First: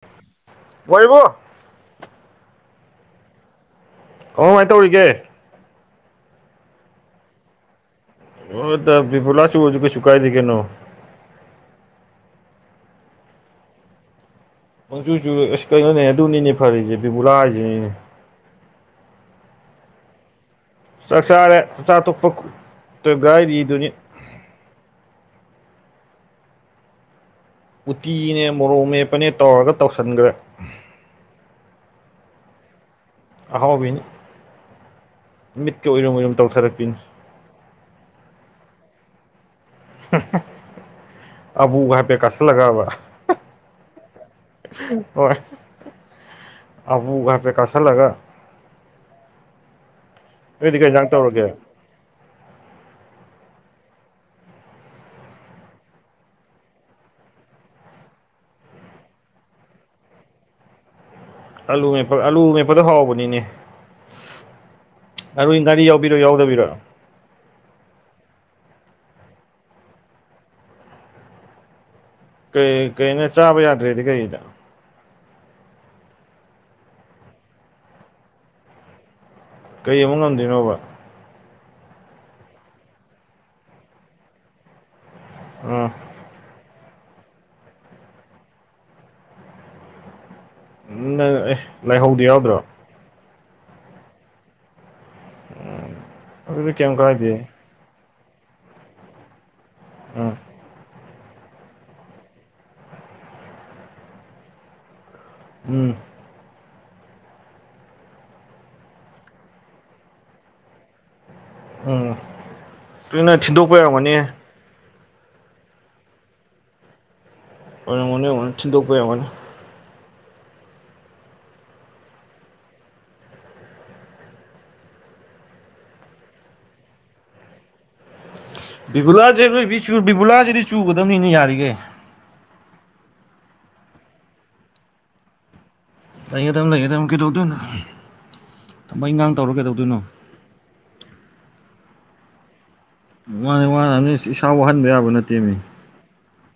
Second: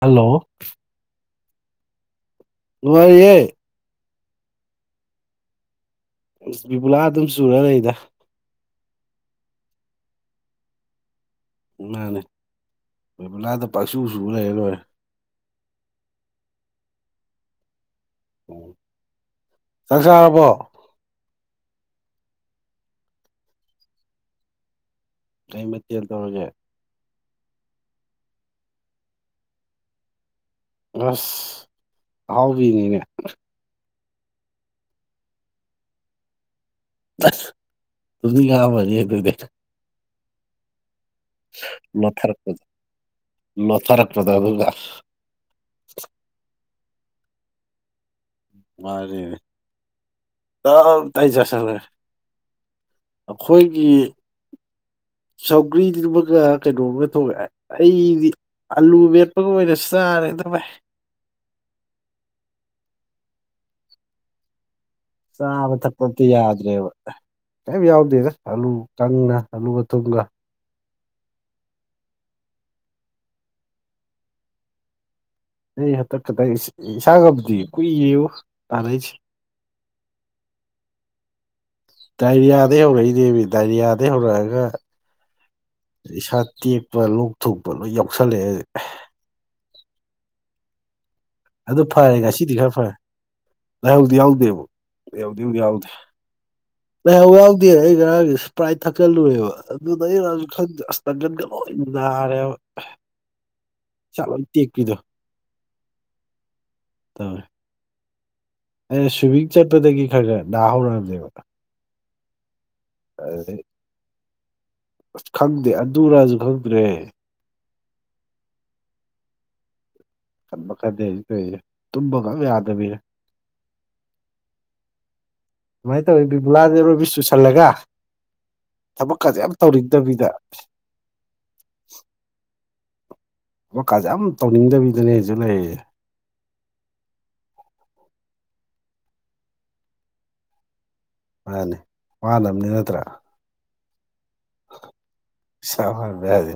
hello ꯋꯥꯔꯤꯕꯣ ꯅꯨꯡꯉꯔꯤꯌꯦ ꯑꯣ ꯀꯃꯥꯏꯅ ꯇꯧꯔꯤꯒꯦ ꯕꯤꯕꯨꯂꯥ ꯑꯗꯨꯝ ꯆꯨꯔ ꯂꯩꯗ ꯑꯣꯗ ꯄꯤꯄꯂꯁꯨꯖ ꯀꯩ ꯁꯨꯀꯥꯏꯗ ꯀꯩꯅꯣ ꯏ ꯃꯥꯅꯦ ꯃꯥꯏꯕꯂꯥꯗ ꯄꯥꯛꯁꯨ ꯁ ꯂꯩꯔ ꯂꫭꯏꯔꯦ ꯃꯪꯖꯨꯖꯨ ꯑꯁ ꯀꯩꯅꯣꯅꯦ ꯑꯗꯨꯅꯤꯅꯦ ꯐꯔꯤꯁꯦ ꯕꯦꯕꯨꯨꯂꯥ ꯍꯥꯏꯁꯤꯅꯤꯅꯦ ꯎ ꯆꯥꯛ ꯆꯥꯔꯕꯣ ꯆꯥꯛ ꯆꯥꯔꯦ ꯆꯥꯛ ꯆꯥ ꯇꫭꯛꯄ ꯒꯥꯔꯤ ꯔꯤꯗꯨꯅꯤ ꯀꯩ ꯃꯊꯦꯜ ꯇꯧꯔꯒꯦ ꯎꯇꯤꯅꯦ ꯃꯣꯔꯣꯛ ꯃꯦꯞꯄꯅꯦ ꯇꯧꯔꯒ ꯇꯧꯁꯟꯈ꯭ꯔꯦ ꯑꯁ ꯑꯍꯥꯎꯕꯤꯅꯤꯅꯦ ꯑꯍꯥꯎꯕꯤꯅꯤ ꯃꯤꯠꯀ ꯑꯣꯏꯔꯨꯝ ꯑꯣꯏꯔꯨꯝ ꯇꯧꯊꯔꯛꯄꯤꯅꯤ ꯑꯗꯨ [unintelligible] [inaudible] ꯑꯕꯨꯒ ꯍꯥꯏꯐꯦꯠ ꯂꯣꯠꯊꯔꯛꯄꯗ ꯀꯁꯤꯜꯂꯒꯕ ꯂꯣꯠꯊꯔꯛꯄꯗ ꯑꯗꯨꯒ ꯍꯣꯏ ꯑꯄꯨ ꯉꯥꯛꯇ ꯀꯥꯁꯜꯂꯒ ꯃꯥꯔꯦ ꯇ ꯅꯣꯏꯗꯤ ꯀꯩ ꯏꯟꯖꯥꯡ ꯇꯥꯏ ꯇꯧꯔꯒꯦ ꯆꯁꯒ ꯑꯩꯈꯣꯏꯒꯤ ꯁꯧꯒ꯭ꯔꯤꯗꯨ ꯑꯃꯒ ꯀꯩꯅꯣꯝꯒ ꯊꯣꯛꯂꯦ ꯑꯩꯗꯤ ꯑꯂꯨ ꯃꯦꯠꯄꯒ ꯑꯣꯏꯅꯁꯨ ꯆꯥꯔꯦ ꯑꯗꯨ ꯚꯥꯏ ꯑꯂꯨ ꯃꯠꯄ ꯑꯂꯨ ꯃꯦꯠꯄꯗ ꯍꯥꯎꯧꯕꯅꯤꯅꯦ ꯑꯔꯨ ꯉꯥꯔꯤ ꯌꯥꯎꯕꯤꯔꯣ ꯌꯥꯎꯗꯕꯤꯔꯣ ꯀꯔꯤꯝ ꯌꯥꯎꯗꯦꯗ ꯑꯂꯨ ꯀꯪꯅ ꯑꯂꯨꯒ ꯊꯨꯝꯒ ꯀꯩ ꯀꯩꯅ ꯆꯥꯕ ꯌꯥꯗ꯭ꯔꯦꯗꯤ ꯀꯩꯗ ꯑꯩ ꯍꯟꯇꯛ ꯈꯤꯇꯪ ꯏꯁꯥꯒꯕꯨꯗꯤ ꯀꯨꯏꯌꯦꯌꯨ ꯇꯥꯟꯅꯏꯁꯦ ꯀꯔꯤ ꯑꯃꯨꯛ ꯉꯝꯗꯣꯏꯅꯣꯕ ꯗꯥꯏꯔꯤꯌꯥꯗꯒꯤ ꯍꯧꯔꯛꯏꯅꯦꯕ ꯗꯥꯏꯔꯤꯌꯥꯗꯩ ꯍꯧꯔꯛꯑꯒ ꯎꯝ ꯏꯁꯥ ꯇꯦꯛꯄ ꯂꯣꯛ ꯊꯣꯛꯣꯛꯄ ꯂꯣꯏ ꯌꯥꯎꯁꯜꯂꯛꯑꯦ ꯎꯝ ꯑꯗꯨ ꯐꯔꯦ ꯉꯁꯤꯗꯤ ꯈꯔ ꯐꯔꯦ ꯂꯥꯏꯍꯧꯗꯤ ꯌꯥꯎꯗꯦꯕ ꯂꯩꯥꯏꯍꯧꯗꯤ ꯌꯥꯎꯗꯦ ꯑꯣ ꯂꯥꯏꯍꯥꯎ ꯌꯥꯎꯗꯦ ꯑꯩ ꯉꯔꯥꯡꯒꯤ ꯏꯁꯄ꯭ꯔꯥꯏꯠ ꯊꯛꯀꯜꯂꯨꯔꯦꯕ ꯑꯗꯨꯗ ꯎꯝ ꯑꯩ ꯈ ꯑꯁꯇꯒꯠꯒ ꯂꯣꯏ ꯅꯥꯔꯦ ꯏꯁꯥ ꯂꯣꯏ ꯇꯦꯛꯄꯤꯗꯣ ꯎꯝ [unintelligible] ꯑ ꯁ꯭ꯋꯤꯃꯤꯡ ꯆꯠꯄꯗꯒꯤ ꯈꯔ ꯈꯔ ꯅꯥ ꯍꯧꯔꯑꯅꯦꯕ ꯎꯝ ꯂꯣꯏꯅ ꯊꯤꯟꯗꯣꯛꯄꯩ ꯑꫭꯏꯔꯝꯒꯅꯤ ꯑꯁ ꯈꯪꯗꯦ ꯑꯗꯨ ꯅꯔꯁꯨ ꯈꯪꯗ꯭ꯔꯦ ꯑꯣꯏꯔꯝꯒꯅꯤ ꯑꫭꯏꯔꯝꯒꯅꯤ ꯊꯤꯟꯗꯣꯛꯄꯩ ꯑꫭꯏꯔꯝꯒꯅꯤ ꯈꯟ ꯃꯈ ꯈꯔꯗꯤ ꯑꯩ ꯀꯦ ꯇꯨꯝꯕꯒꯛ ꯑꯝ ꯌꯥꯗꯕꯤꯅꯦ ꯁꯃꯥꯏꯅ ꯇꯧꯋ ꯏ ꯕꯨꯂꯗꯔꯣꯕꯤꯁꯨꯨꯁꯜꯂꯒ ꯕꯤꯕꯨꯂꯥꯁꯦ ꯇꯧꯅꯤꯡꯗꯕꯤꯗ ꯕꯤꯕꯨꯂꯥꯁꯤꯗꯤ ꯆꯨꯒꯗꯕꯅꯤꯅ ꯌꯥꯔꯤꯈꯩ ꯋꯥꯀꯥꯁꯦ ꯌꯥꯝ ꯇꯧꯅꯤꯡꯗꯕꯤꯗꯅꯦꯁꯨ ꯂꯩꯔꯤꯁ ꯂꯩꯒꯗꯝꯕ ꯂꯩꯒꯗꯕ ꯀꯩꯗꯧꯗꯣꯏꯅꯣ ꯊꯕꯛ ꯏꯒꯥꯡ ꯇꯧꯔ ꯀꯩꯗꯧꯗꯣꯏꯅꯣ ꯃꯥꯅꯤ ꯋꯥꯅꯕꯅꯤ ꯅꯠꯇ꯭ꯔꯥ ꯃꯥꯅꯦ ꯃꯥꯅꯤ ꯏꯁꯥ ꯋꯥꯍꯟꯕ ꯌꯥꯕ ꯅꯠꯇꯦꯕꯅꯤ ꯥ ꯏꯁꯥ ꯍꯗ ꯌꯥꯗ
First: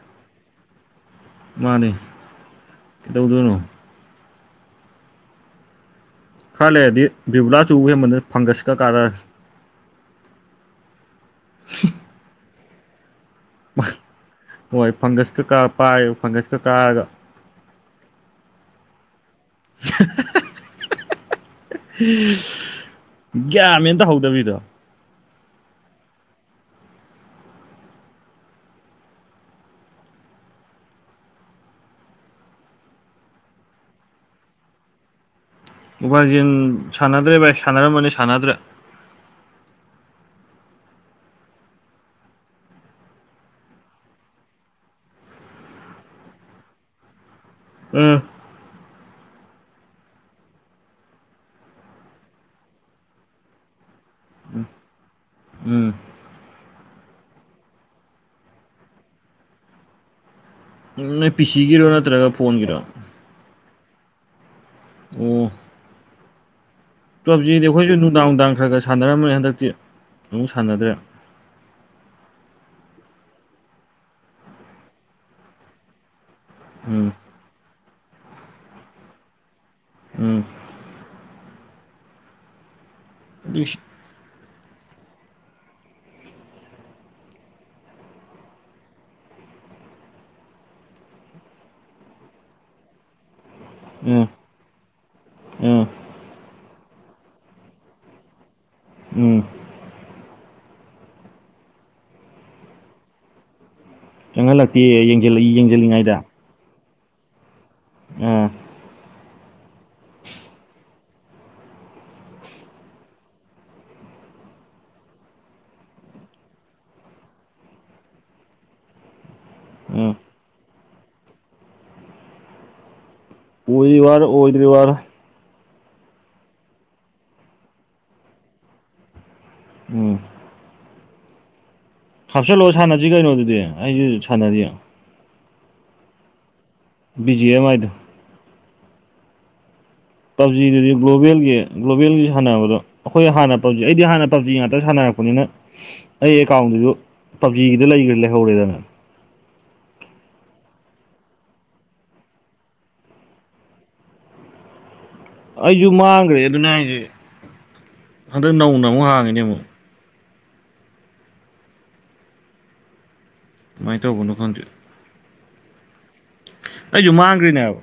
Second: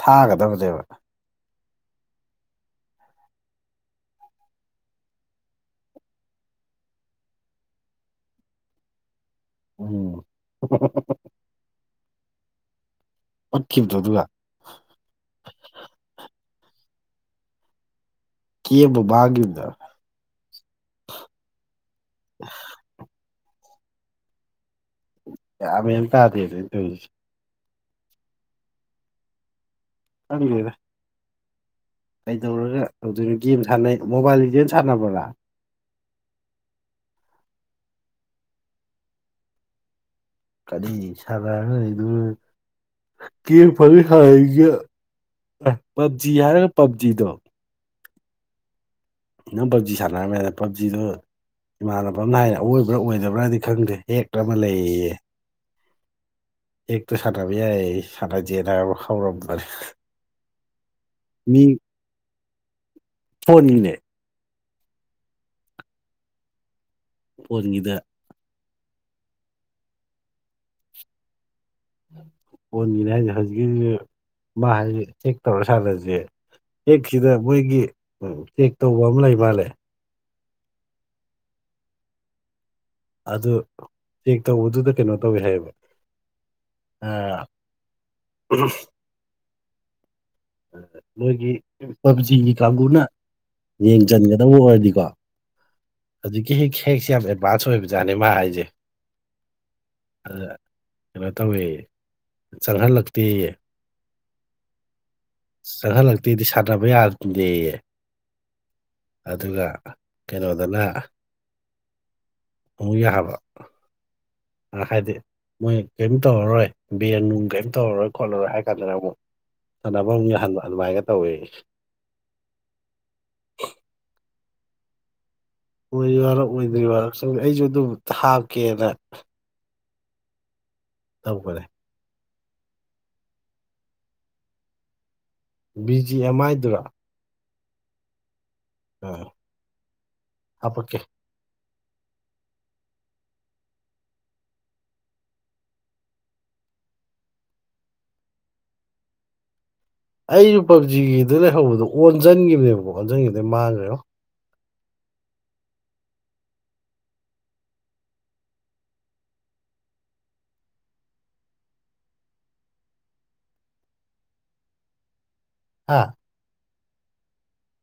ꯊꯥꯒꯗꯕꯅꯦꯕ ꯃꯥꯅꯦ ꯀꯩꯗꯧꯎꯗꫭꯏꯅꯣ ꯈꯔ ꯂꯩꯔꯗꯤ ꯕꯤꯕꯂꯥꯁꯨ ꯎ ꯍꯦꯟꯃꯟꯕ ꯐꯪꯒꯁꯀ ꯀꯥꯔꯔ [unintelligible] [unintelligible] ꯑꯣꯠꯈꯤꯕꯗꯣ ꯑꯗꯨꯒ ꯍꯣꯏ ꯐꯪꯒꯁꯀꯥ ꯀꯥꯔ ꯄꯥꯏ ꯐꯪꯒꯁꯀ ꯀꯥꯔꯒ ꯀꯦꯕꯨꯕꯥꯡꯒꯤ꯭ꯗ ꯒ꯭ꯌꯥꯟ ꯃꯦꯟ ꯇꯍꯧꯗꯕꯤꯗꯣ ꯌꯥꯝꯕꯦꯟ ꯑꯝ ꯇꯗꯦꯅꯦ ꯑꯩ ꯇꯧꯏꯁꯤ ꯍꯪꯗꯦ ꯗꯥ ꯀꯩꯗꯧꯔꯒ ꯇꯧꯗꯣꯏꯅꯣ ꯒꯦꯝ ꯁꯥꯟꯅꯩ ꯃꯣꯕꯥꯏꯜ ꯂꯤꯖꯦꯟ ꯁꯥꯟꯅꯕ꯭ꯔꯥ ꯃꯣꯕꯥꯏꯖꯦꯟ ꯁꯥꯟꯅꯗ꯭ꯔꯦ ꯚꯥꯏ ꯁꯥꯟꯅꯔꯝꯃꯅꯤ ꯁꯥꯟꯅꯗ꯭ꯔꯦ ꯀꯔꯤ ꯁꯥꯟꯅꯔꯒ ꯂꯩꯗꯨꯅꯣ ꯀꯦꯝ ꯐꯪꯉꯤ ꯁꯥꯅꯅꯤꯡꯖꯦ ꯑꯦ ꯄꯞꯖꯤ ꯍꯥꯏꯔꯒ ꯄꯞꯖꯤꯗꯣ ꯑꯥ ꯅꯪ ꯄꯞꯖꯤ ꯁꯥꯟꯅꯔꯝꯃꯦꯗ ꯄꯞꯖꯤꯗꯣ ꯏꯃꯥꯟꯅꯕ ꯑꯝꯅ ꯍꯥꯏꯅꯦ ꯑꯋꯣꯏꯕ꯭ꯔꯥ ꯑꯣꯏꯗꯕ꯭ꯔꯥꯗꯤ ꯈꯪꯗ꯭ꯔꯦ ꯍꯦꯛꯇ ꯑꯃ ꯂꯩꯌꯦ ꯎꯝ ꯑꯦꯛꯇꯣ ꯁꯥꯟꯅꯕ ꯌꯥꯥꯏꯌꯦ ꯁꯥꯟꯅꯖꯦ ꯅꯥꯕ ꯍꯥꯎꯔꯝꯃꯅꯦ ꯅꯣꯏ ꯄꯤꯁꯤꯒꯤꯔꯣ ꯅꯠꯇ꯭ꯔꯒ ꯐꯣꯟꯒꯤꯔꯣ ꯐꯣꯟꯒꯤꯅꯦ ꯑꯣ ꯄꯞ ꯖꯤꯗꯤ ꯑꯩꯈꯣꯏꯁꯨ ꯐꯣꯟꯒꯤꯗ ꯅꯨꯡꯗꯥꯡ ꯅꯨꯡꯗꯥꯡ ꯈꯔ ꯈꯔ ꯁꯥꯟꯅꯔꯝꯃꯅꯤ ꯍꯟꯗꯛꯇꯤ ꯑꯃꯨꯛ ꯁꯥꯟꯅꯗ꯭ꯔꯦ ꯐꯣꯟꯒꯤꯅꯦ ꯍꯥꯏꯁꯦ ꯍꯧꯖꯤꯛꯀꯤꯗꯨꯗꯤ ꯃꯥ ꯍꯥꯏꯁꯦ ꯑꯦꯛ ꯇꯧꯔ ꯁꯥꯟꯅꯁꯦ ꯎꯝ ꯑꯦꯛꯁꯤꯗ ꯃꯣꯏꯒꯤ ꯇꯦꯛ ꯇꯧꯕ ꯑꯃ ꯂꯩ ꯃꯥꯜꯂꯦ ꯎꯝ ꯑꯗꯨ ꯏꯁ ꯆꯦꯛ ꯇꯧꯕꯗꯨꯗ ꯀꯩꯅꯣ ꯇꯧꯋꯤ ꯍꯥꯏꯌꯦꯕ ꯑꯥ ꯃꯣꯏꯒꯤ ꯄꯞꯖꯤꯒꯤ ꯀꯥꯡꯒꯨꯅ ꯎꯝ ꯌꯦꯡꯖꯟꯒꯗꯕ ꯑꯣꯏꯔꯗꯤꯀꯣ ꯎꯝ ꯍꯧꯖꯤꯛꯀꯤ ꯍꯦꯛ ꯍꯦꯛꯁꯦ ꯌꯥꯝ ꯑꯦꯗꯚꯥꯟꯁ ꯑꯣꯏꯕꯖꯥꯠꯅꯦ ꯃꯥ ꯍꯥꯏꯖꯦ ꯎꯝ ꯑꯗꯨꯗ ꯀꯩꯅꯣ ꯇꯧꯋꯦꯌꯦ ꯆꯪꯍꯜꯂꯛꯇꯦꯌꯦ ꯆꯪꯍꯜꯂꯛꯇꯦ ꯌꯦꯡꯖꯤꯜꯂꯛꯏ ꯆꯪꯍꯜꯂꯛꯇꯦꯗꯤ ꯁꯥꯟꯅꯕ ꯌꯥꯍꯟꯗꯦꯌꯦ ꯑꯥ ꯑꯗꯨꯒ ꯀꯩꯅꯣꯗꯅ ꯑꯃꯨꯛ ꯌꯥꯕ ꯑ ꯍꯥꯏꯗꯤ ꯃꯣꯏ ꯀꯔꯤꯝ ꯇꯧꯔꯔꯣꯏ ꯕꯦꯟ ꯅꯨꯡ ꯀꯔꯤꯝ ꯇꯧꯔꯔꯣꯏ ꯈꯣꯠꯂꯔꯣꯏ ꯍꯥꯏ ꯀꯥꯟꯗꯅ ꯑꯃꯨꯛ ꯁꯥꯟꯅꯕ ꯑꯥ ꯑꯃꯨꯛ ꯌꯥꯍꯟꯕ ꯑꯗꯨꯃꯥꯏꯒ ꯇꯧꯋꯦꯌꯦ ꯑꯣꯏꯔꯤ ꯋꯥꯔ ꯑꯣꯏꯗꯔꯤ ꯋꯥꯔ ꯑꯣꯏꯔꯤ ꯋꯥꯔ ꯑꯣꯏꯗ꯭ꯔꯤ ꯋꯥꯔ ꯁꯨꯝ ꯑꯩꯖꯨ ꯑꯗꯨꯝ ꯍꯥꯞꯀꯦꯅ ꯎꯝ ꯇꯧꯕꯅꯦ ꯍꯥꯞꯆꯜꯂꯣ ꯁꯥꯟꯅꯖꯤ ꯀꯩꯅꯣ ꯑꯗꯨꯗꯤ ꯑꯩꯁꯨ ꯁꯥꯟꯅꯔꯤ ꯕꯤ ꯖꯤ ꯑꯦꯝ ꯑꯥꯏꯗꯨꯔꯥ ꯕꯤ ꯖꯤ ꯑꯦꯝ ꯑꯥꯏ ꯗꯨ ꯑꯥ ꯄꯞꯖꯤꯗꯨꯗꯤ ꯍꯥꯄꯛꯀꯦ ꯒ꯭ꯂꯣꯕꯦꯜꯒꯤ ꯒ꯭ꯂꯣꯕꯦꯜꯒꯤ ꯁꯥꯟꯅꯕꯗꯣ ꯑꯩꯈꯣꯏ ꯍꯥꯟꯅ ꯄꯞꯖꯤ ꯑꯩꯗꯤ ꯍꯥꯟꯅ ꯄꯞꯖꯤ ꯉꯥꯛꯇ ꯁꯥꯟꯅꯔꯛꯄꯅꯤꯅ ꯑꯩ ꯑꯦꯀꯥꯎꯟꯗꯨꯖꯨ ꯄꯞꯖꯤꯒꯤꯗ ꯂꯩꯈ꯭ꯔꯦ ꯂꯩꯍꯧꯔꯦꯗꯅ ꯑꯩꯖꯨ ꯄꯞꯖꯤꯒꯤꯗ ꯂꯩꯍꯧꯕꯗꯣ ꯑꯣꯟꯖꯟꯒꯤꯕꯅꯦꯕꯀꯣ ꯑꯣꯟꯖꯟꯒꯤꯕꯗꯩ ꯃꯥꯡꯒꯔꯦꯉꯣ ꯑꯩꯖꯨ ꯃꯥꯡꯒ꯭ꯔꯦ ꯑꯗꯨꯅꯦ ꯍꯥꯏꯖꯦ ꯍꯟꯗꯛ ꯅꯧꯅ ꯑꯃꯨꯛ ꯍꯥꯡꯉꯤꯅꯦ ꯑꯃꯨꯛ ꯀꯃꯥꯏ ꯇꯧꯕꯅꯣ ꯈꯪꯗꯦ ꯑꯥ ꯑꯩꯁꯨ ꯃꯥꯡꯈ꯭ꯔꯤꯅꯦꯕ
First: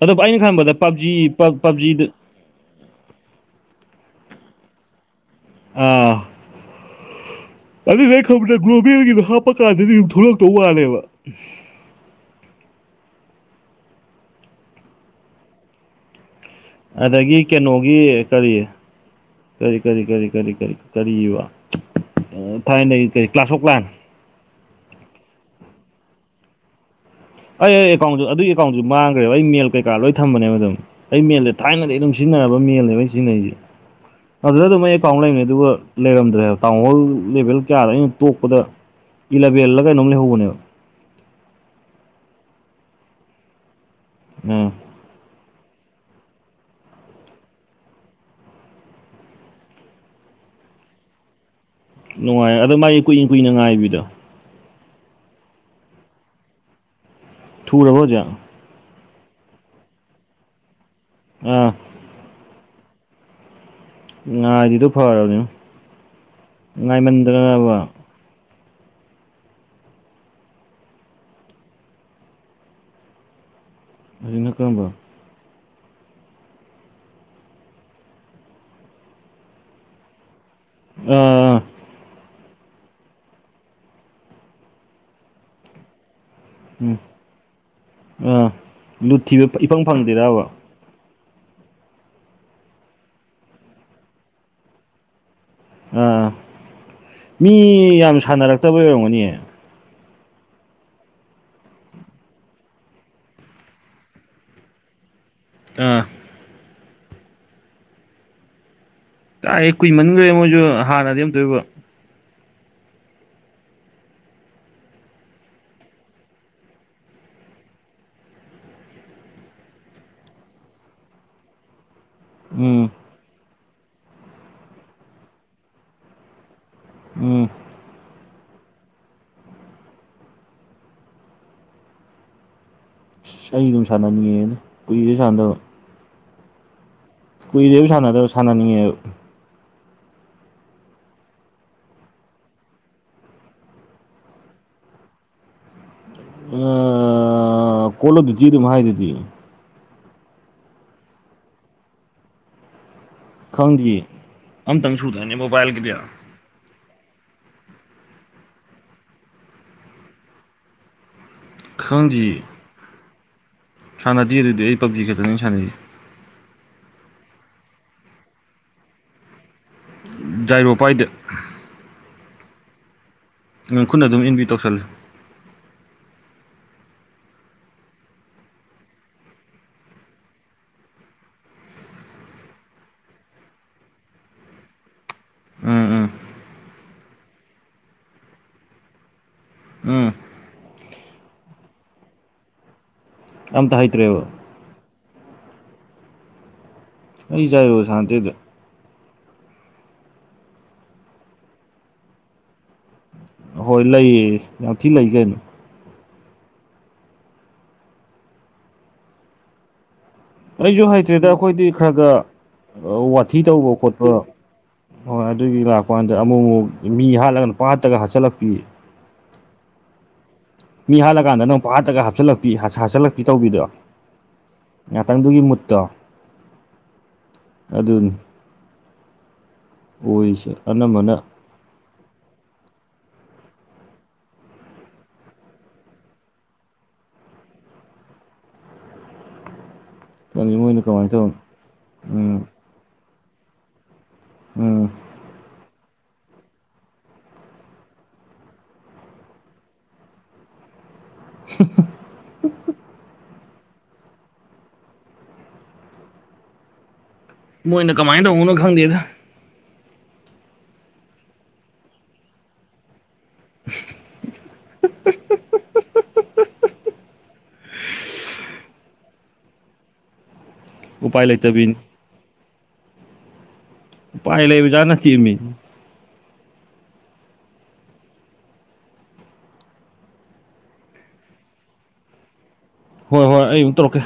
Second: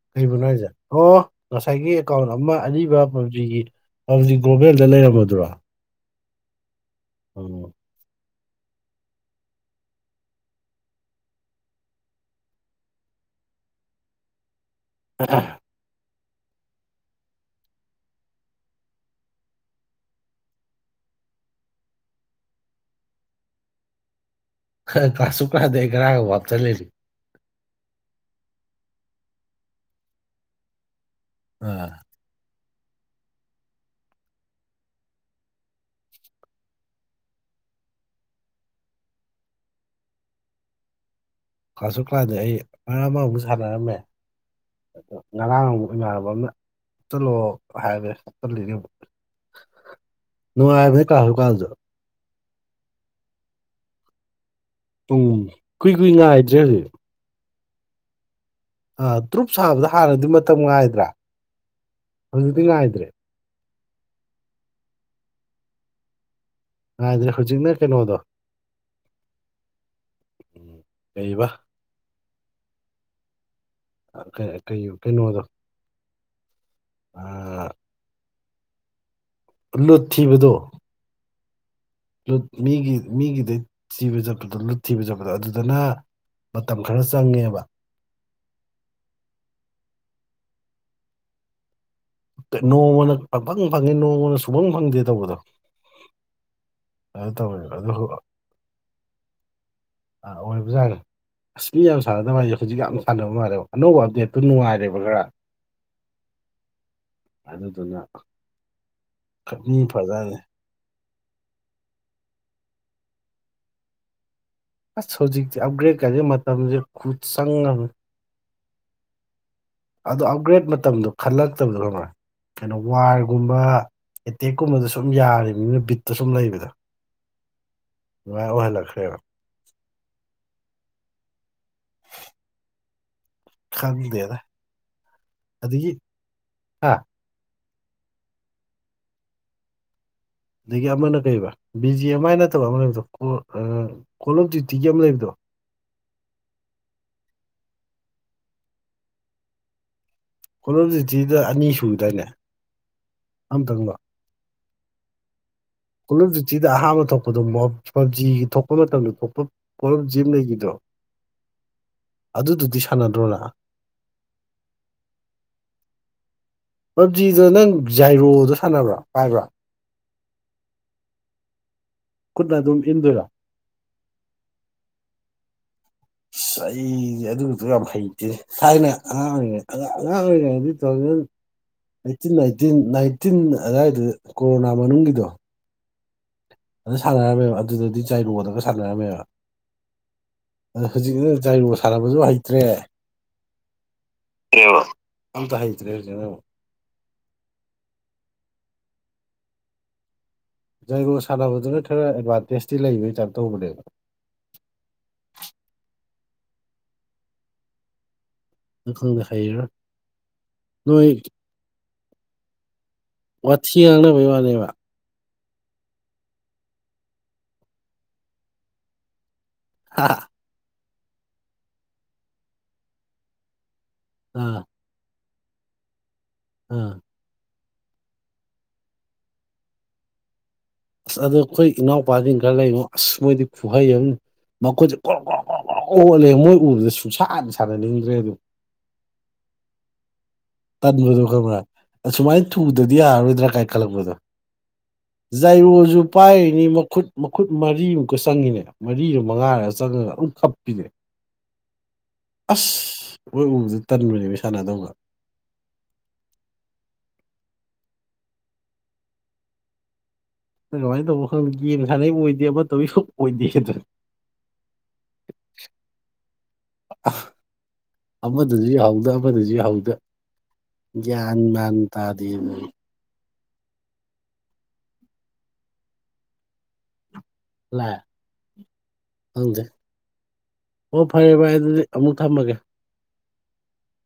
ꯑꯗꯣ ꯑꯩꯅ ꯀꯔꯤꯕꯅꯣ ꯍꯥꯏꯖꯦ ꯈꯟꯕꯗ ꯑꯣ ꯄꯞꯖꯤ ꯉꯁꯥꯏꯒꯤ ꯄꯞꯖꯤꯗ ꯑꯦꯀꯥꯎꯟ ꯑꯃ ꯑꯔꯤꯕ ꯄꯝꯖꯤꯒꯤ ꯄꯝꯖꯤ ꯒ꯭ꯂꯣꯕꯦꯜꯗ ꯂꯩꯔꯝꯃꯗ꯭ꯔꯣ ꯑꯥ ꯑꯗꯨꯦ ꯒ꯭ꯂꯣꯕꯦꯜꯒꯤꯗꯣ ꯍꯥꯞꯄ ꯀꯥꯟꯗꯗꯤ ꯑꯗꯨꯝ ꯊꯣꯛꯂꯛꯇꯧ ꯋꯥꯂꯦꯕ ꯑ ꯑꯗꯒꯤ ꯀꯩꯅꯣꯒꯤ ꯀꯔꯤ ꯀꯔꯤ ꯀꯔꯤ ꯀꯔꯤ ꯀꯔꯤ ꯀꯔꯤ ꯀꯔꯤ ꯊꯥꯏꯅꯗꯒꯤ ꯀꯔꯤ ꯀ꯭ꯂꯥꯁ ꯑꯣꯣꯛ ꯂꯥꯏꯝ ꯀꯁꯨ ꯀꯗꯦ ꯈꯔꯑꯒ ꯞ ꯆꯠꯂꯦꯔꯤ ꯑꯩ ꯑꯩ ꯑꯦꯀꯥꯎꯟꯁꯨ ꯑꯗꯨꯒꯤ ꯑꯦꯀꯥꯎꯟꯁꯨ ꯃꯥꯡꯈ꯭ꯔꯦꯕ ꯑꯩ ꯃꯦꯜ ꯀꯩꯀꯥ ꯂꯣꯏ ꯊꯝꯕꯅꯦꯕ ꯑꯗꯨꯝ ꯑꯩ ꯃꯦꯜꯗꯦ ꯊꯥꯏꯅꯗꯤ ꯑꯥ ꯑꯗꯨꯝ ꯁꯤꯖꯤꯅꯕ ꯃꯤꯂꯥꯏꯥꯏ ꯁꯤꯖꯤꯅꯥꯏ ꯑꯗꯨꯗ ꯑꯗꯨꯝ ꯑꯩ ꯑꯦꯀꯥꯎꯟ ꯂꯩꯅꯤꯩ ꯑꯗꯨꯒ ꯂꯩꯔꯝꯗ꯭ꯔꯦꯕ ꯇꯥꯎꯟ ꯍꯣꯜ ꯂꯦꯚꯦꯜ ꯀꯌꯥꯗ ꯑꯩꯅ ꯇꯣꯛꯄꯗ ꯏꯂꯕꯤꯦꯜꯂꯒꯥꯏꯅꯕꯝ ꯂꯩ ꯍꯧꯕꯅꯦꯕ ꯀ꯭ꯂꯥꯁꯁꯨ ꯀ꯭ꯂꯥꯁꯗ ꯑꯩ ꯑꯔꯕ ꯑꯃꯨꯛ ꯁꯥꯟꯅꯔꯝꯃꯦ ꯎꯝ ꯉꯔꯥꯡ ꯑꯃ ꯏꯃꯥꯟꯅꯕ ꯑꯃꯅ ꯆꯠꯂꯛꯑꯣ ꯍꯥꯏꯔꯦ ꯆꯠꯂꯤꯅꯦ ꯅꯨꯡꯉꯥꯏꯕꯅꯦ ꯀꯥꯁꯨ ꯀꯥꯟꯁꯨ ꯅꯨꯡꯉꯥꯏ ꯑꯗꯣ ꯃꯥꯒꯤ ꯀꯨꯏꯅ ꯀꯨꯏꯅ ꯉꯥꯏꯕꯤꯗꯣ ꯎꯝ ꯀꯨꯏ ꯀꯨꯏ ꯉꯥꯏ ꯍꯥꯏꯗ꯭ꯔꯦ ꯍꯧꯖꯤꯛ ꯊꯨꯔꯕꫭ ꯍꯧꯖꯤꯛ ꯑ ꯗ꯭ꯔꯨꯞ ꯁꯥꯕꯗ ꯍꯥꯟꯅꯗꯤ ꯃꯇꯝ ꯉꯥꯏꯗ꯭ꯔꯥ ꯑꯥ ꯍꯧꯖꯤꯛꯇꯤ ꯉꯥꯏꯗ꯭ꯔꯦ ꯉꯥꯏꯗꯤꯗꯨ ꯐꯔꯕꯅꯤ ꯉꯥꯏꯃꯟꯗꯅꯅꯕ ꯂꯩꯕ ꯀ ꯍꯧꯖꯤꯛꯅ ꯀꯔꯝꯕ ꯀꯩꯅꯣꯗꯣ ꯑ ꯂꯨꯠꯕꯗꯣ ꯑ ꯂꯨꯠ ꯃꯤꯒꯤ ꯃꯤꯒꯤꯗꯩ ꯆꯤꯕ ꯆꯠꯄꯗꯣ ꯂꯨꯠ ꯊꯤꯕ ꯆꯠꯄꯗꯣ ꯑꯗꯨꯗꯅ ꯃꯇꯝ ꯎꯝ ꯈꯔ ꯆꯪꯉꯦꯕ ꯑꯥ ꯂꯨꯠꯊꯤꯕ ꯏꯐꯪ ꯐꯪꯗꯦꯔꯕ ꯅꯣꯡꯃꯅ ꯄꯪꯐꯪ ꯐꯪꯉꯦ ꯅꯣꯡꯃꯗ ꯁꯨꯕꯪ ꯐꯪꯗꯦ ꯇꯧꯕꯗꯣ ꯑꯥ ꯑꯗꯨ ꯃꯤ ꯇꯧꯋꯦꯕ ꯑꯗꯨ ꯌꯥꯝ ꯁꯥꯟꯅꯔꯛꯇꯕꯩ ꯑꯣꯏꯔꯝꯒꯅꯤ ꯑꯥ ꯑꯣꯏꯕꯖꯥꯔꯦ ꯑꯁꯅꯤ ꯌꯥꯝ ꯁꯥꯟꯅꯗꯕ ꯃꯥꯁꯦ ꯍꯧꯖꯤꯛ ꯌꯥꯝ ꯁꯥꯟꯅꯕ ꯃꯥꯜꯂꯦꯕ ꯑꯅꯧꯕ ꯑꯞꯗꯦꯠꯇꯣ ꯅꯨꯡꯉꯥꯏꯔꯦꯕ ꯈꯔ ꯑꯥ ꯑꯗ ꯑꯗꯨꯅ ꯇꯥꯏ ꯀꯨꯏ ꯃꯈ꯭ꯔꯦ ꯃꯣꯏꯁꯨ ꯍꯥꯟꯅꯗꯤ ꯑꯃꯝ ꯇꯣꯏꯕ ꯑꯁ ꯍꯧꯖꯤꯛꯇꯤ ꯑꯞꯒ꯭ꯔꯦꯗ ꯀꯗ ꯃꯇꯝꯁꯦ ꯈꯨꯠ ꯆꯪ ꯑꯃꯥ ꯑꯗꯣ ꯑꯞꯒ꯭ꯔꯦꯗ ꯃꯇꯝꯗꯣ ꯈꯜꯂꯛꯇꯕꯗꯣ ꯀꯔ ꯀꯩꯅꯣ ꯎꯝ ꯋꯥꯔꯒꯨꯝꯕ ꯑꯦꯇꯦꯛꯀꯨꯝꯕꯗ ꯁꯨꯝ ꯌꯥꯔꯤꯕꯅꯤꯅ ꯕꯤꯠꯇ ꯁꯨꯝ ꯂꯩꯕꯗꯣ ꯎꯝ ꯃ ꯑꯣꯍꯦꯂꯛ ꯈ꯭ꯔꯦꯔ ꯑꯁ ꯑꯩ ꯑꯗꯨꯝ ꯈꯪꯗꯦꯗ ꯁꯥꯟꯅꯅꯤꯡꯉꯦꯅ ꯀꯨꯏꯔꯦ ꯁꯥꯟꯅꯗꯕ ꯑ ꯀꯨꯏꯔꯦꯕꯨ ꯁꯥꯟꯅꯗꯕ ꯁꯥꯟꯅꯅꯤꯡꯉꯦ ꯑꯗꯒꯤ ꯑꯃꯅ ꯀꯩꯕ ꯕꯤ ꯖꯤ ꯑꯦꯝ ꯑꯥꯏ ꯅꯠꯇꯕ ꯑꯃ ꯂꯩꯕꯗꯣ ꯀꯣꯜ ꯑꯣꯐ ꯗ꯭ꯌꯨꯇꯤꯒꯤ ꯑꯃ ꯂꯩꯕꯗꯣ ꯀꯣꯂꯣꯗꯨꯗꯤ ꯑꯗꯨꯃ ꯍꯥꯏ ꯑꯗꯨꯗꯤ ꯀꯂꯣꯖꯤꯛꯇꯤꯗ ꯑꯅꯤ ꯁꯨꯕꯗꯅꯦ ꯈꯪꯗꯦ ꯑꯝꯇꯪ ꯁꯨꯗꯅꯤ ꯃꯣꯕꯥꯏꯜꯒꯤꯗꯤ ꯀꯣꯠꯑꫭꯐꯗꯨꯇꯤꯗ ꯑꯍꯥꯟꯕ ꯊꯣꯛꯄꯗꯣ ꯃꯞ ꯄꯨꯖꯤꯒꯤ ꯊꯣꯛꯄ ꯃꯇꯝꯗ ꯊꯣꯛꯄ ꯄꯣꯠꯂꯝꯁꯤ ꯑꯃ ꯂꯩꯈꯤꯗꯣ ꯈꯪꯗꯤꯌꯦ ꯑꯗꯨꯗꯨꯗꯤ ꯁꯥꯟꯅꯗ꯭ꯔꯣ ꯅꯪ ꯁꯥꯟꯅꯗꯦ ꯑꯗꯨꯗꯤ ꯑꯩ ꯄꯞꯖꯤ ꯈꯛꯇꯅꯤ ꯁꯥꯟꯅꯩ ꯄꯕꯖꯤꯗꯣ ꯅꯪ ꯖꯥꯏꯔꯣꯗꯣ ꯁꯥꯟꯅꯕ꯭ꯔꯥ ꯄꯥꯏꯕ꯭ꯔꯥ ꯖꯥꯏꯔꫭ ꯄꯥꯏꯗꯦ ꯈꯨꯠꯅ ꯑꯗꯨꯝ ꯏꯟꯗꯣꯏꯔꯥ ꯑꯥ ꯈꯨꯠꯟꯅ ꯑꯗꯨꯝ ꯏꯟꯕꯤ ꯇꯧꯁꯜꯂꯨ INAUDIBLE ꯑꯩꯗꯤ ꯑꯗꯨꯛꯇ ꯌꯥꯝ ꯍꯩꯇꯦ ꯊꯥꯏꯅ ꯑꯉꯥꯡ ꯑꯣꯏꯔꯤꯉꯩ ꯑꯉꯥꯡ ꯑꯣꯏꯔꯤꯉꯩꯗꯤ ꯇꯧꯊꯧꯖꯥꯜ ꯑꯥꯏꯇꯤꯟ ꯑꯥꯏꯇꯤꯟ ꯅꯥꯏꯟꯇꯤꯟ ꯑꯗꯨꯋꯥꯏꯗ ꯀꯣꯔꯣꯅꯥ ꯃꯅꯨꯡꯒꯤꯗꯣ ꯎꯝ ꯎꯝ ꯑꯗꯨ ꯁꯥꯟꯅꯔꯝꯃꯦꯕ ꯑꯗꯨꯗꯗꯤ ꯖꯥꯏꯔꯣꯗꯒ ꯁꯥꯟꯅꯔꯝꯃꯦꯕ ꯎꯝ ꯑ ꯍꯧꯖꯤꯛꯅ ꯖꯥꯏꯔꯨ ꯁꯥꯟꯅꯕꯁꯨ ꯍꯩꯇ꯭ꯔꯦ ꯑꯝꯇ ꯍꯩꯇ꯭ꯔꯦꯕ ꯑꯃꯇꯥ ꯍꯥꯏꯇꯦ ꯍꯧꯖꯤꯛꯅꯥ ꯑꯃꯨꯛ ꯑꯩ ꯖꯥꯏꯕꯣ ꯁꯥꯟꯅꯗꯦꯗ ꯖꯩꯒꯣ ꯁꯥꯟꯅꯕꯗꯨꯅ ꯈꯔ ꯑꯦꯗꯚꯥꯟꯇꯦꯖꯇꯤ ꯂꯩꯕꯥꯅꯤ ꯍꯣꯏ ꯂꯩꯌꯦ ꯌꯥꯝ ꯊꯤꯅ ꯂꯩ ꯀꯩꯅꯣ ꯑꯗꯨ ꯈꯪꯗꯦ ꯍꯥꯏꯔꯣ ꯑꯩꯁꯨ ꯍꯩꯇ꯭ꯔꯦꯗ ꯑꯩꯈꯣꯏꯗꯤ ꯈꯔꯒ ꯋꯥꯊꯤ ꯇꯧꯕ ꯈꯣꯠꯄ ꯉꯥꯡꯅꯕꯩ ꯋꯥꯅꯦꯕ ꯍꯣꯏ ꯑꯗꯨꯒꯤ ꯂꯥꯛꯄꯥꯟꯄ ꯑꯃꯨꯛ ꯑꯃꯨꯛ ꯃꯤ ꯍꯥꯠꯂꯒꯅꯄꯥꯠꯇꯒ ꯍꯥꯠꯆꯤꯜꯂꯛꯄꯤ [unintelligible] ꯃꯤ ꯍꯥꯜꯂꯀꯥꯟꯗ ꯅꯪ ꯄꯥꯠꯇꯒ ꯍꯥꯞꯆꯤꯜꯂꯛꯄꯤ ꯍꯥꯆꯜꯂꯛꯄꯤ ꯇꯧꯕꯤꯗꯣ ꯑꯥ ꯉꯥꯛꯇꯪꯗꯨꯒꯤ ꯃꯨꯠꯇꯣ ꯑꯥ ꯑꯗꯨꯅꯤ ꯑꯣꯏꯁꯦ ꯑꯁ ꯑꯗꯣ ꯑꯩꯈꯣꯏ ꯏꯅꯥꯎꯄꯥꯗꯤ ꯈꯔ ꯂꯩꯔꯤꯉꯣ ꯑꯁ ꯃꯣꯏꯗꯤ ꯈꯨꯍꯩ ꯑꯃꯥꯅꯤ ꯃꯈꯣꯏꯁꯦ ꯀ꯭ꯔꯣꯛ ꯀ꯭ꯔꯣꯛ ꯀ꯭ꯔꯣꯛ ꯑꯣꯠꯂꯦ ꯃꯣꯏ ꯎꯕꯗ ꯁꯨꯡꯁꯥꯟꯅ ꯁꯥꯥꯟꯅꯅꯤꯡꯗ꯭ꯔꯦ ꯑꯗꯨ ꯈꯪꯗꯦ ꯃꯣꯏꯅ ꯀꯃꯥꯏꯅ ꯇꯥꯟꯕꯗꫭ ꯇꯧ ꯈꯪꯕꯔꯥ ꯑꯁꯨ ꯎꯝ ꯃꯥꯏ ꯄꯨꯗꯗꯤ ꯌꯥꯔꯣꯏꯗ꯭ꯔꯥ ꯀꯥꯏ ꯈꯜꯂꯛꯄꯗꯣ ꯎꯝ ꯖꯥꯏꯔꯣꯁꯨ ꯄꯥꯏꯔꯤꯅꯤ ꯃꯈꯨꯠ ꯃꯈꯨꯠ ꯃꯔꯤꯃꯨꯛꯀ ꯆꯪꯉꯤꯅꯦ ꯃꯔꯤꯔꯥ ꯃꯉꯥꯔꯒ ꯆꯪꯉꯒ ꯑꯗꯨꯝ ꯀꯞꯄꯤꯅꯦ ꯑꯁ ꯃꫭꯏ ꯎꯕꯗ ꯇꯟꯕꯅꯦꯕ ꯁꯥꯟꯅꯗꯨꯒ ꯃꯣꯏꯅ ꯀꯃꯥꯏꯅ ꯇꯧꯅꯣ ꯈꯪꯗꯦꯗ ꯑꯩꯈꯣꯏ ꯀꯃꯥꯏꯅ ꯇꯧꯕ ꯈꯪꯗꯦ ꯌꯦꯟ ꯁꯥꯟꯅꯩ ꯑꯣꯏꯗꯦ ꯑꯃ ꯇꯧꯔꯤ ꯁ ꯑꯣꯏꯗꯦꯗꯅ [inaudible] ꯑꯃꯗꯁꯨ ꯌꯥꯍꯧꯗ ꯑꯃꯗꯁꯨ ꯌꯥꯍꯧꯗ ꯎꯄꯥꯏ ꯒꯌ꯭ꯥꯟ ꯃꯥꯟ ꯂꯩꯇꯕꯤꯅꯤ ꯇꯥꯗꯤ ꯎꯄꯥꯏ ꯂꯩꯕꯖꯥꯅꯁꯤ ꯅꯠꯇꯦꯃꯤ ꯂ ꯍꯪꯗꯦ ꯑꯣ ꯐꯔꯦ ꯕꯥꯏ ꯑꯗꯨꯗꯤ ꯑꯃꯨꯛ ꯊꯝꯃꯒꯦ ꯍꯣꯏ ꯍꯣꯏ ꯑꯩ ꯑꯃꯨꯛ ꯇꯧꯔꯛꯀꯦ